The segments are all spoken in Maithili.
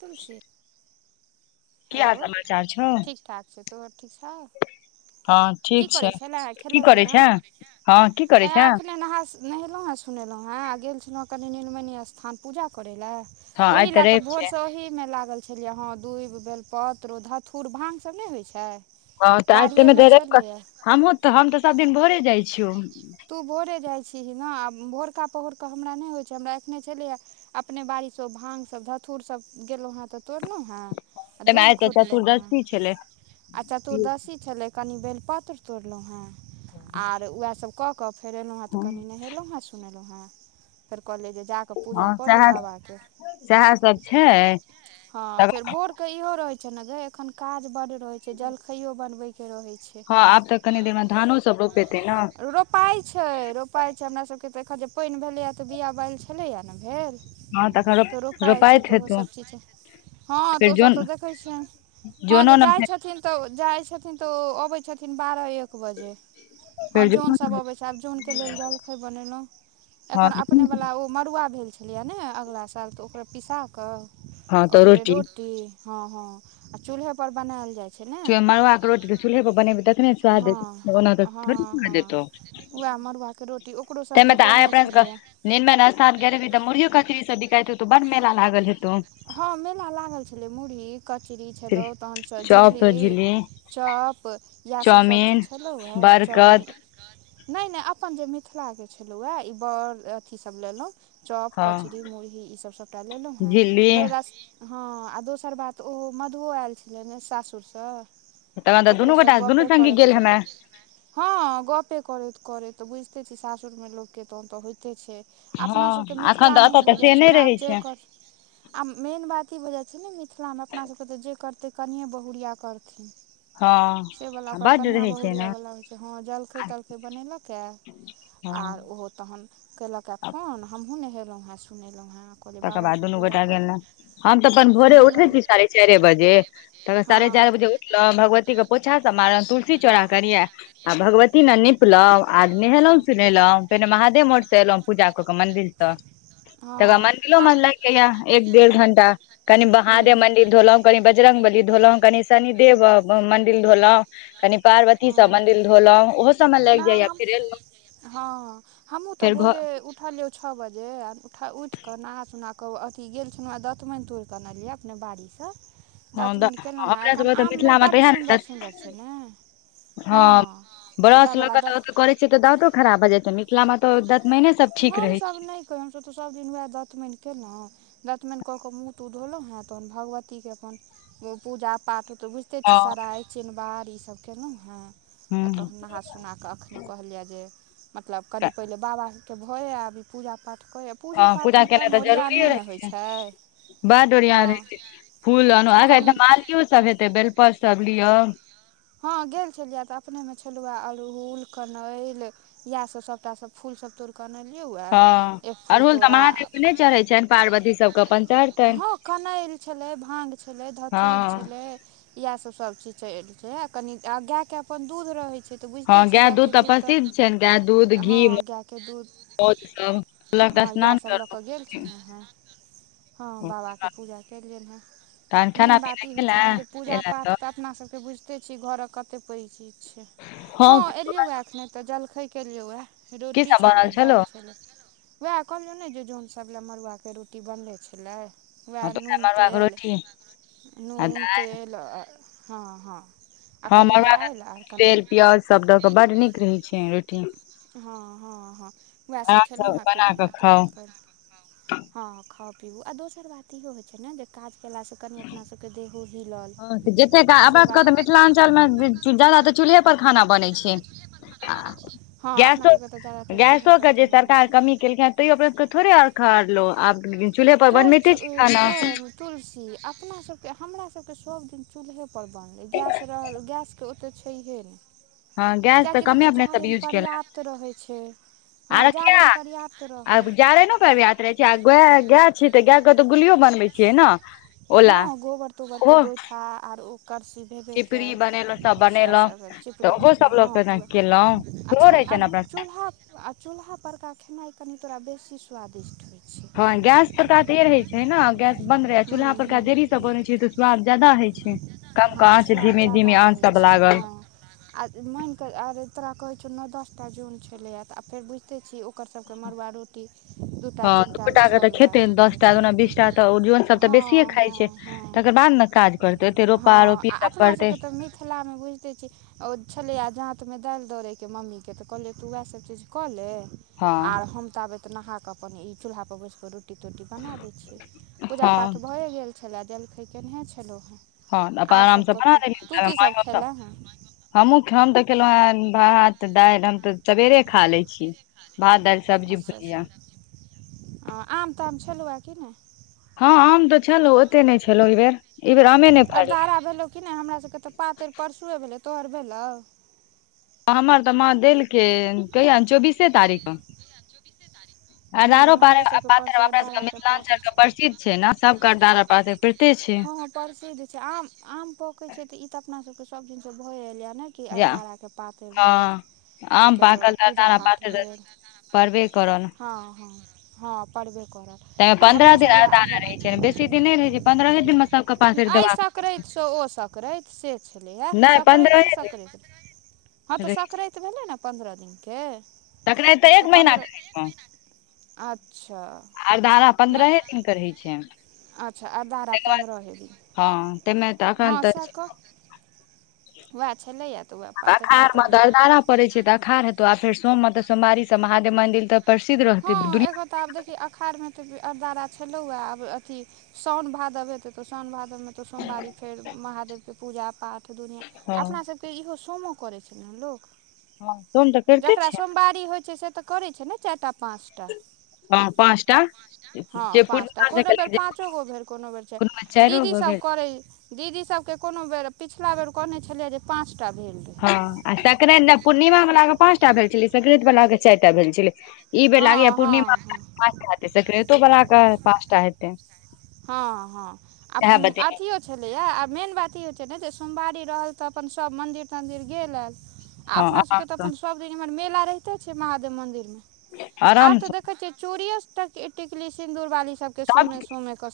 तुलसी की हेलो हाल समाचार छौ ठीक-ठाक छै तोहर ठीक छौ हँ की ठीक छै करैछेले हें की खेलें करै छै पीलें हँ की करै हैये छै अखने नहा सोना नहेलहुँ हें सुनेलहुँ हें आ गेल छलहुँ हें कनि नीलमणी स्थान पूजा करै लए हँ आइ ओहि तऽ लए रवि के भोर छै से ओहि मे लागल छलियै हें दूबि बेलपत्र धथुर भांग सभ नहि होइत छै हँ तऽ आय बाड़िएमे [unintelligible] छलैए हमहुँ हम तऽ सब दिन भोरे जाइ छियौ तू भोरे जाइत छीही ने आ भोरका पहरक हमरा नहि होइत छै, हमरा एखनहि छेलैये अपने बाड़ीसँ ओ भांगसभ धतुरसभ गेलहुँ हैं तऽ तोड़लहुँ हैं आ ताहिमे दूबि आइ तऽ खोटलौं हें चतुर्दशी छलै आ चतुर्दशी छलै, कनि बेलपत्र तोड़लहुँ हें, आर उएहसभ कऽ कऽ फेर एलहुँ हें तऽ हँ कनि नहेलहुँ हें सुनेलौं हें फेर कहलियै जे जाकऽ पुजा कऽ ली सएह बाबा के सएह सब छै हंँ फेर तकर भोर के इहो रहै छै ने गै एखन काज बड्ड रहै छै जलखैयो बनबैके रहै छै। हँ आब तऽ कनी देर मे धानो सब रोपेतै ने रोपाइ छै रोपाइ छै हमरा सबके तऽ एखन जे पानि भेलेया तऽ बिया बाइल छेलैये ने भेल हँ तखन रो तऽ रोपाइ छै रोपाइत तऽ हेतौ ओहोसभ चीज। हँ तऽ फेर ओसभ जोन तऽ देखै छियनि हँ जोनो जे ने जाइत छथिन तओ जाए छथिन‌ तऽ आबै छथिन‌ बारह एक बजे फेर तब जोनो अबै छै आब जन‌ के लेल जलखै बनेलौं हँ अखन अपने बला ओ मड़ुआ भेल छलैय ने अगिला साल तऽ ओकरे पिसा कऽ हँ तऽ ओकरे रोटी हँ हँ आ चूल्हो पर बनाएल जाइ छै ने मड़ुआक रोटी के चूल्हे पर बनेबही तखने स्वाद हँ देतौ ओना तऽ थोड़ही [unintelligible] स्वाद देतौ। आ मरुआ के रोटी ओकरो सब तऽ आइ अपना सब कऽ निर्मल स्थान गेल हेबही तऽ मुुरियो कचरी सब बिकाइत हेतौ बड़ मेला लागल हेतौ हँ मेला लागल छेलै मुरही कचरी छेलै तहनसँ झिल्ली चॉप इएहसभ सभचीज चाउमिन छलहुँ हे चॉमिन बरकत नहि नहि अपन जे मिथिलाके छलहुँ हए ई बड़ अथीसभ लेलहुँ। चॉप हँ कचरी मुरही ईसभ सभटा लेलहुँ हेँ झिल्ली भरि हँ आ दोसर बात ओ मधुओ आयल छलनि सासुरसँ। तखन तऽ दुनू ओकरेसँ गोटा दुनू गप्पे संगी करैत गेल क हेमे हँ गपे करैत करैत तऽ बुझिते छी सासुर मे लोकके तहन तऽ होइते छैय। हँ अपनासभके एखन तऽ मिथिलामे एतऽ ही तऽ भऽ से जाइत छैय नहि ने रहै आब छै जेक आ मेन बात ई भऽ जाइत छैय ने मिथिलामे अपनासभके तऽ जे करतै कनिए बहुरिया करथिन। हँ से बला ओकरा बड्ड कनिया रहै छै बहुरिया ने वला होइ छैय हँ जलखै तलखै बनेलक ह। हँ आर ओहो तहन कयलक हँ फोन हमहूँ नहेलहुँ हँ सुनेलहुँ हँ कहलियै तकर बाद बाबाके दुनू पूजा गोटा करू हम तऽ अपन भोरे दुनू उठय आदमी छी साढ़े चार बजे त हँ साढ़े चार बजे भगवती के पोछा से मारल तुलसी चोरा करिये आ भगवती ने निपलब आ नहेलों हँ सुनेलहुं पेहने महादेव मोठ से एलों पूजा क के मंदिर से तकर बाद मं रो हँ हम म ल या एक डेढ़ घंटा कनि बहादे मंदिर धोलो कनि बजरंग बली धोलो कनि शनिदेव मंदिर धोलों कनि पार्वती सब मंदि धोलव ओहो सबमे न लागि जाइये हम फेर एलहुँ हँ हमहु तऽ फेर भोरे घर उठलियौ छओ बजेर उठा उठिकऽ नहा सोनाकऽ अथी गेल छलहुँ आ दतमानि तोड़िकऽ अनलिै अपने बाड़ीसँ हँ दतमनि केलहुँ हँ हमरा एखन सबके तऽ आममे मिथिला मे तऽ बड्ड इएह ने सुन्दर सुन्दर छैय ने हँ। बरस उएहवला लऽ दत त करै छैय तऽ दाँतो खराब हो जाइ छैय मिथिला मे तऽ दाँतमने हमसभ नहि कह हमसभ तऽ सभदिन उएह दतमनि केलहुँ दतमनि कऽ कऽ मुँह तँह धोलहुँ हेँ तहन भगवतीके अपन पूजा पाठ ओते बुझ ते छै छी हँ सराइ चिनबार ईसभ केलहुँ हेँ आ हूँ तहन नहा सुोना कऽ अखन नहि कहलियै जे मतलब कनि पहिले बाबा के भऽ अभी पूजा पाठ करै पूजो हँ पूजा पाठमे केनाइ कम तऽ ओरियान जरूरिये नहि रहै ने होइ छै छैय। बड ओरियान रह छैय फूल आनू आ कनि मालियो सब हेतै बेलपत सब लिय हँ गेल छलियै तऽ अपनेमे छलव अड़हुल कनैल इएहसभ सभटा सभ फूल सब तोड़िके अनलियै वए एक फूल तोड़ा [unintelligible] छैन। पार्वती सबके अपन चर हँ कनैल छलै भाङ्ग छलै धथुर हँ छलै इएह सब सब चीज चढ़इलकै या कनी गाय के अपन दूध रहय छैय। तऽ हँ बुझिते छीही गाय गायके दूध तऽ प्रसिद्ध छनि गाय दूध घी हँ गाायके दूध मौध सब कहलक तऽ हँ यैह स्नान सभ लऽ कऽ गेल करलहुँ छलहु हेँ। हँ बाबाके पूजा कयल गेल हेँ। तहन खाना मेन बात पीना ई होइ खेला छैय ने जे पूजा पाठ तऽ अपना सभके बुझ ते छी घरक कते पैघ चीज छैय हँ एलियौ एखने तऽ जलखै केलियौ या की रोटी सब बनल छलै छलौ दालि छलै वैह कहलियौ ने जे जनसभ लए मड़ुआके रोटी बनलै छलै वैह हँ तऽ उहे नून मड़ुआ के तेल रोटी आ नून तेल हँ हँ आ हँ कनि मरुआ के दालि आर कनि तेल प्याज सभ दऽ कऽ बड नीक रहैत छैय रोटी। हँ हँ हँ वैह सभ आरामसँ खेलहुँ हेँ बना पीलहुँ कऽ हेँ तऽ खाउ फेर हँ खाउ पिबू आ दोसर बात इहो होइत छैय ने जे काज केलासँ कनि अपना सभके देहो हिलल ह जते से हमरा सबके बात तऽ मिथिलाञ्चलमे जा जादा तऽ चूल्हे पर खाना बनै छैय। हँ अपना गैसो सभके तऽ ज्यादातर चूल्हेपर गैसोके जे खेनाइ होइ सरकार छै कमी केलकिन ह [unintelligible] आब चू्हे पर गै बनबैते चू छी खाना। गै तुलसी अपना सबके हमरा सभके सब दिन चूल्हे पर बनलै गैस रहल गैसके ओतेक छैहे नहि हँ गैस तऽ कियाक कमे देखिहि अपने सब जाड़न यूज केलक पर्याप्त रहै छै हँ आरो किया जाड़नि पर्याप्त रहल किया गाय छी तऽ गाय के तऽ गुलियो बनबै छियै ने ओला ओ आ आओर ओकरसी भेबे कयल बनेलहुँ सब तऽ सएह बनेलहुँ सब तऽ चिपरी ओहो तिपरी सब हँ लोक त केलहुँ सेहो रहै छै अच्छा ने अपना चूल्हा आ चूल्हा परका खेनाइ कनि तोरा बेसी स्वादिष्ट होइ छै हँ गैस परक तऽ रहैत छै ने गैस बन्द रहै आ चूल्हा हूँ पर हूँ देरीसँ बनैत छैऽ स्वाद ज्यदा हय छै कम क हँ आँच स्वाद धीमे जादा धीमे आँच होइ सभ छै लागल हँ आ मान के आर तोरा कहैत छौ नओ दस टा जोन छलैए आ फेर बुझिते छी कतह क मड़ुआ रोटी दूटा हँ तीनटा दूटा क के सभ तऽ लए खेते दस कऽ टा ओना बीस टा तऽ जन खेतय सब तऽ बेसिय खाइ छै तकर बाद ने काज करतै ओते रोपा हँ रोपी आ सभ करतै अपनासभके तऽ मिथिलामे बुझिते छी ओ छलै आ जाँतमे दालि दौड़यके मम्मीकेँ तऽ कहलियै तू उएहसभ चीज कऽ ले हँ आ हम तऽ आबे तऽ नहाके अपन ई चूल्हा पर बसि क रोटी तोटी बना दैत छिय पूजा हँ पाठ भए गेल छलाह जलखैय केनहे छलहुँ हेँ हँ अपन आर आराम सभ सँ बना कथु तू कीसभ लेलि खेलए हेँ हमूँ हम तऽ खेलहुँ हेँ भात दालि हम तऽ सबेरे खा लै छी भात दालि सब्जी भुजिया ओ आम ताम छलू कि नहि हँ आम तऽ छलैह ओते नहि छलैह एहि बेर ई बेर आमे नहि फड़लै अरदारा भेलौ कि नहि हमरा सभके तऽ पातरि परसुए भेलै तोहर भेलौ हमर तऽ माँ देलकै कहिय चौबीसे तारीखके अरदारो नहि हमरो पातर सबके परसू अपना सब के अरदाराके पात मिथिलांचल के अछि प्रसिद्ध छै ने सब के अरदार पातर परिते छै हँ प्रसिद्ध छै आम आम पकै छै ते ई ते अपना सभके सभ दिन स भए ऐलय ये ने की जे अरदराके पातरि भेल हँ की आम कैलहु पाकल तऽ अरदारा पूजा-पाठ पातरि भेल। पड़बे करल हँ हँ हँ पड़बे करत तेँ पन्द्रह दिन आरदारा रहै छै ने बेसी दिन नहि रहै छै पन्द्रहे दिन सबके पातरि एहि देबाक रहै छै सकराति से ओ सकराति से छलैए नहि सकराते पन्द्रहे दिन सकराति हँ तऽ रहै छै संकराति भेलै ने पन्द्रह दिनके सकराति एक तऽ महीना पंद्रह के रहै अच्छा आरदारा पन्द्रहे नहि दिन के रहै छै अच्छा आरदारा तकर बाद पन्द्रहेँ हँ ताहिमे तऽ एखन हँ तऽ से कह वैह छलैए तऽ वैह पातरि अखाड़ मे तातरि तऽ भेलय अरदारा पड़ै छै तऽ अखाढ़ हेतैऽ आ फेर सोम तऽ सोमवारीसँ महादेब मन्दिर तऽ प्रसिद्ध रहतै हँ एखन तऽ आब देखी अखाढ़ मे त अरदारा छलौ आब अथी साउन भादव आयतो तो साउन भादव त सोमवारी फेर महादेव के पूजा पाठ दुनिया हँ अपना सभके त इहो सोम करै छै ने लोक हँ सोम तऽ करिते जकरा छै सोमवारी होइ छै से तऽ करै छै ने चारि टा पाँच टा हँ पाँचटा हँ जे पाँच टा पूर्णिमा से कोनो बेर केलकै जे पाँचो गो भेल कोनो बेर चारि चाइरो गो दीदीसभ भेल करैत दीदी सभके कोनो बेर पिछला बेर कहने छलियै जे पाँचटा भेल रहै हँ आ सक्रांत पूर्णिमा वालाक के पाँच टा भेल छलै सक्रांत वाला के चारि टा भेल छलै ई बेर हँ लागैत अछि हँ पूर्णिमा हँ पाँचटा होयतै सक्रांतो वला के पाच टा होयतै हँ हँ आ अथियो छलैया आ मेन बात ई होइत छै ने जे सोमवारी रहल तऽ अपन सभ मन्दिर तन्दिर गेल आयल आ हँ अपना सभके तऽ आरामसँ अपन सभ दिन इम्हर मेला रहिते छै महादेव मन्दिरमे आब तऽ आरामसँ देखै छियै चोड़ीयो टिकली सिन्दूर बाली सबके सोमे सब सोमे कऽ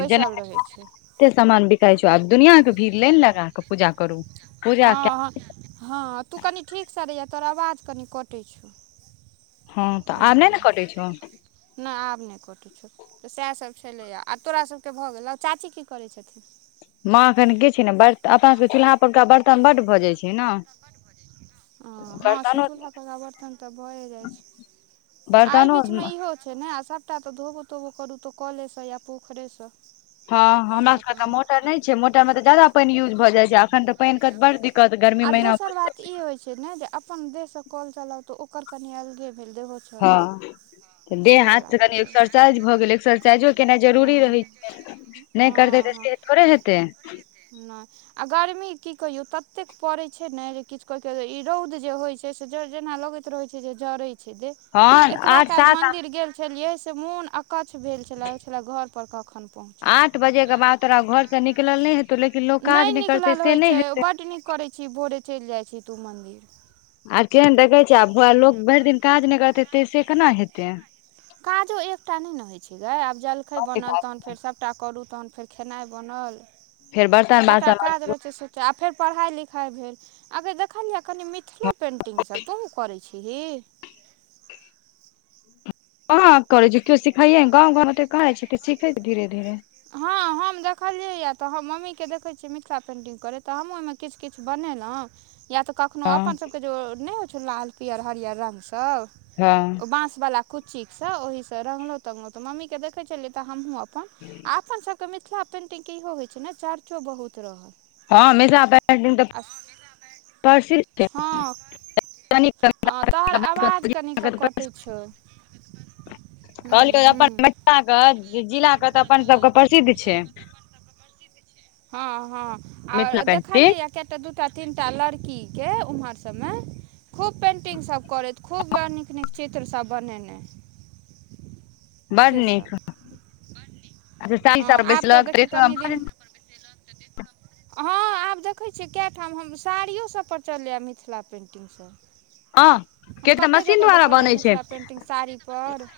बैसल रहै छै कते सामान बिकाइ छौ आब दुनिया के भीड़ लानि लगाके पूजा करु हँ हँ हँ तू कनि ठीकसँ रहै तोहर आवाज कनि कटै छौ हँ तऽ ओ आब नहि ने कटै छौ नहि आब नहि कटी छौ तऽ सएह सब छलैए आ तोरा सभके भऽ गेलौ आ चाची की करै छथिन माँ एखन की छै ने ब अपना सबके चूल्हा परुरका बर्तन बड्ड भऽ जाइत छै ने हँ हँ से बर्तनो चूल्हा पर बर्तन तऽ भए जाइ छै एहि बर्तनो बीच मे इहो छैन आ सभटा तऽ धोबो तोबो करू तऽ कलेसँ या पोखरिेसँ हँ हमरा सब के तऽ मोटर नहि छै मोटर मे तऽ जादा पानि यूज भए जाय छै अखन तऽ पानि के बड़ दिक आब दोसर बात ई होइत छै ने जे अपन देशसँ कल चलाउ तऽ ओकर कनि अलगे भेल देबहो हँ तऽ देह हाथ से कनि भऽ जाइ छै एक्सरसाज भऽ गेल एकसस साइजो केनाइ जरूरी रहै हँ छै नहि करतै तऽ हँ हँ से थोड़े हेतै नहि आ गर्मी की कहियौ ततेक पड़ैत छै ने जे किछु कहि क ई रौद जे होइत छै से जेना लगैत रोहे छै जरे छै गै हँ एतबा आठ काल सात मंन्दिर गेल छलियै से मोन अकच्छ भेल छलै छलै घर पर कखन पहुँचब आठ बजे के बाद तोरा घर से निकलल नहि हेत नहि निकलल होइत छै बड नीक करैत छी भोरे चलि जाइत छी तो मन्दिर आ केहन देखै छ आबो लोक भरि दिन काज नहि करते ते से केना हेतै काजो एकटा नहि ने होइ छलै आब जलखै बड्ड बनल काज तहन छै, फेर सब सभटा करू तहन फेर खेनाइ बनल फेर बर्तन जकरा बासन काज रहै छै तऽ आ फेर पढ़ाई लिखाई भेल अगर देखलियै कनि मिथिलो पेन्टिंगसभ तोहूँ करैत छिही कहाँ करै छै केओ सिखाइए ने गाँव गाँमे तऽ कहै छै सखै छै धीरे धीरे हँ हम देखलियै हए तऽ हम मम्मीकेँ देखैत छियै मिथिला पेन्टिंग करैत तऽ हमूँ ओहिमे किछ किछ बनेलहुँ या तऽ कखनो हँ अपनसभके जे नहि होइ छै लाल पियर हरियर रंग सब हँ बाँसवला कुच्चीेसँ ओहिसँ रङ्गहुँ तङ्गलहुँऽ मम्मीके देखै छलियै तऽ हमहहुँ अपन ह [inaudible] अपन सभके मिथिला पेंन्टिंगके इहो होइ छै ने चर्चो बहुत रहल हँ निशाऽ दाय आ [inaudible] हँ हँ तोहर आवाज कनिकिकँ कटै छौ कहलियौ हु अपन मिथिला के जिला के तऽ अपन सबके प्रसिद्ध छै हँ हँ आर मिथिला पेंटिंग देखलियै कएटा दूटा तीन टा लड़की के उम्हर सबमे खूब पेन्टिंगसभ करैत खूब बड़ नीक नीक चित्रसभ बनेनाइ [unintelligible] से बड सब नीक साड़ी हँ सब आब तऽ देखिय कनि दिन ह [inaudible] हँ आब देखैत छियै कए ठाम हम साड़ियोसभ पर चलैए मिथिला पेन्टिंग हँ के हम तऽ कतेक मशीन जगह द्वारा देखलियै बनै छै मिथिला पेन्टिंग साड़ी पर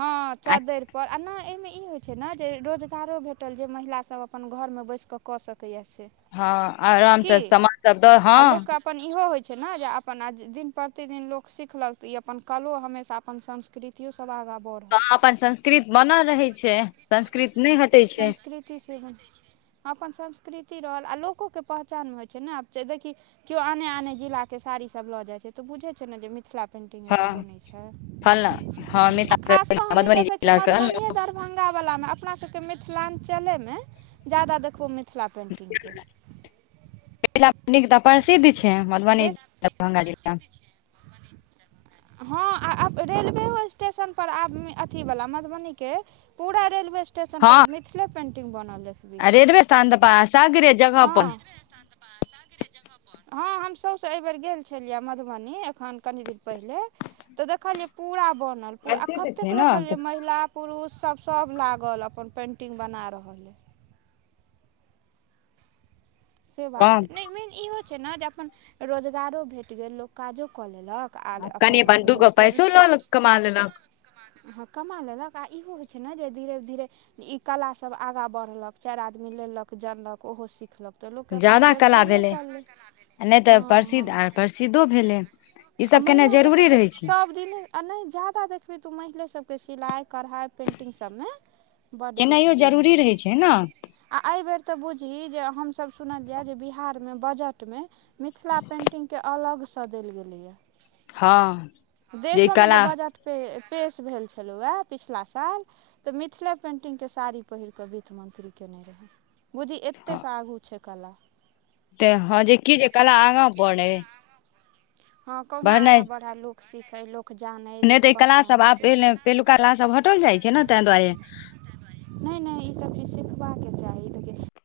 हँ आ चद्दरि पर आ ने एमे ई होय छै ने जे रोजगारो भेटल जे महिला सब अपन घरमे बैस कऽ सकैए से हँ आराम की से समामान सब द आ हँ लोकके अपन इहो होइ छै ने जे अपन आ दिन प्रतिदिन लोक सिखलक तऽ ई अपन कलो हमेशा अपन संस्कृति तियो सब आगा बर ह अपन संस्कृत बनल रहैत छै संस्कृत नहि हटैत छै थ्रथी सेवन अपन संस्कृति रहल आ लोकोकेँ पहचानमे होइत छै ने देखी कियो आने आने जिलाके साड़ीसभ लऽ जाइत छै तऽ बुझैत छै ने जे मिथिला हँ फलना हँ मिथिला मधुबनी जिला के मिथिला [unintelligible] दर्भगावलामे अपना सबके मिथिलाञ्चलेमे ज्यादा देखबू मिथिला पेन्टिग के तऽ प्रसिद्ध छै मधुबनी दरभंगा जिला बने हँ आब रेलवेओ स्टेशन पर आब अथीवला मधुबनीके पूरा रेलवे स्टेशन पर मिथिले पेंटिंग बनले रेेलवे स्थान दपा सागरे जगहप हँ हँ हम सब एहि बेर गेल छलियै मधुबनी एखन कनि दिन पहले त देखलिए पुरा बनल पुरा आ प्रसिद्ध कतेक छै ने देखलिए तऽ महिला पुरुष सभ सभ लागल अपन पेन्टिंग बना रहल अइ से बात छै हँ नहि मेन इहो छै ने जे अपन रोजगारो भेट गेल लोक काजो कऽ लेलक आ अपन कनि दूगो मतलब पैसो लऽ कमा लेलक हँ कमा लेलक आ इहो होइत छै ने जे धीरे धीरे जे ई कलासभ आगाँ बढ़लक चारि आदमी लेलक जनलक ओहो सिखलक तऽ लोक अपन ज्यादा कला व्यवसायो भेलै चललैह सीधो भेलै ई सब केनाइ जरूरी रहै छै दिल आ नहि जादा देखबही तऽ ओ महिले सबके सिलाइ कढ़ाइ पेन्टिंग सभमे बड्ड केनाइयो देखबीही जरूरी रहै छै ने आ एहिबेर तऽ बुझही जे हमसब सुनल जाए जे बिहारमे बजटमे मिथिला पेंटिंग के अलगसँ देल गेलैए हँ देशोमे जे बजट पेश भेल छलहुँ हए पिछिला साल तऽ मिथिला पेन्टिंग के साड़ी पहिर कऽ वित्त मंत्री कयने रहय बुझी एतेक आगू छै कला ते हँ जे कि जे कला आगाँ बढ़ैय हँ कहूंना आगा बढ़ा लोक सिखै लोक जानै नहि लोक तऽ ई क्लास सब पहचानै आब से पहि पहिलुका क्लास सब हटल जाइत छै ने ताहि दुआरे नहि नहि ईसभ चीज सिखबाक चाही देखौ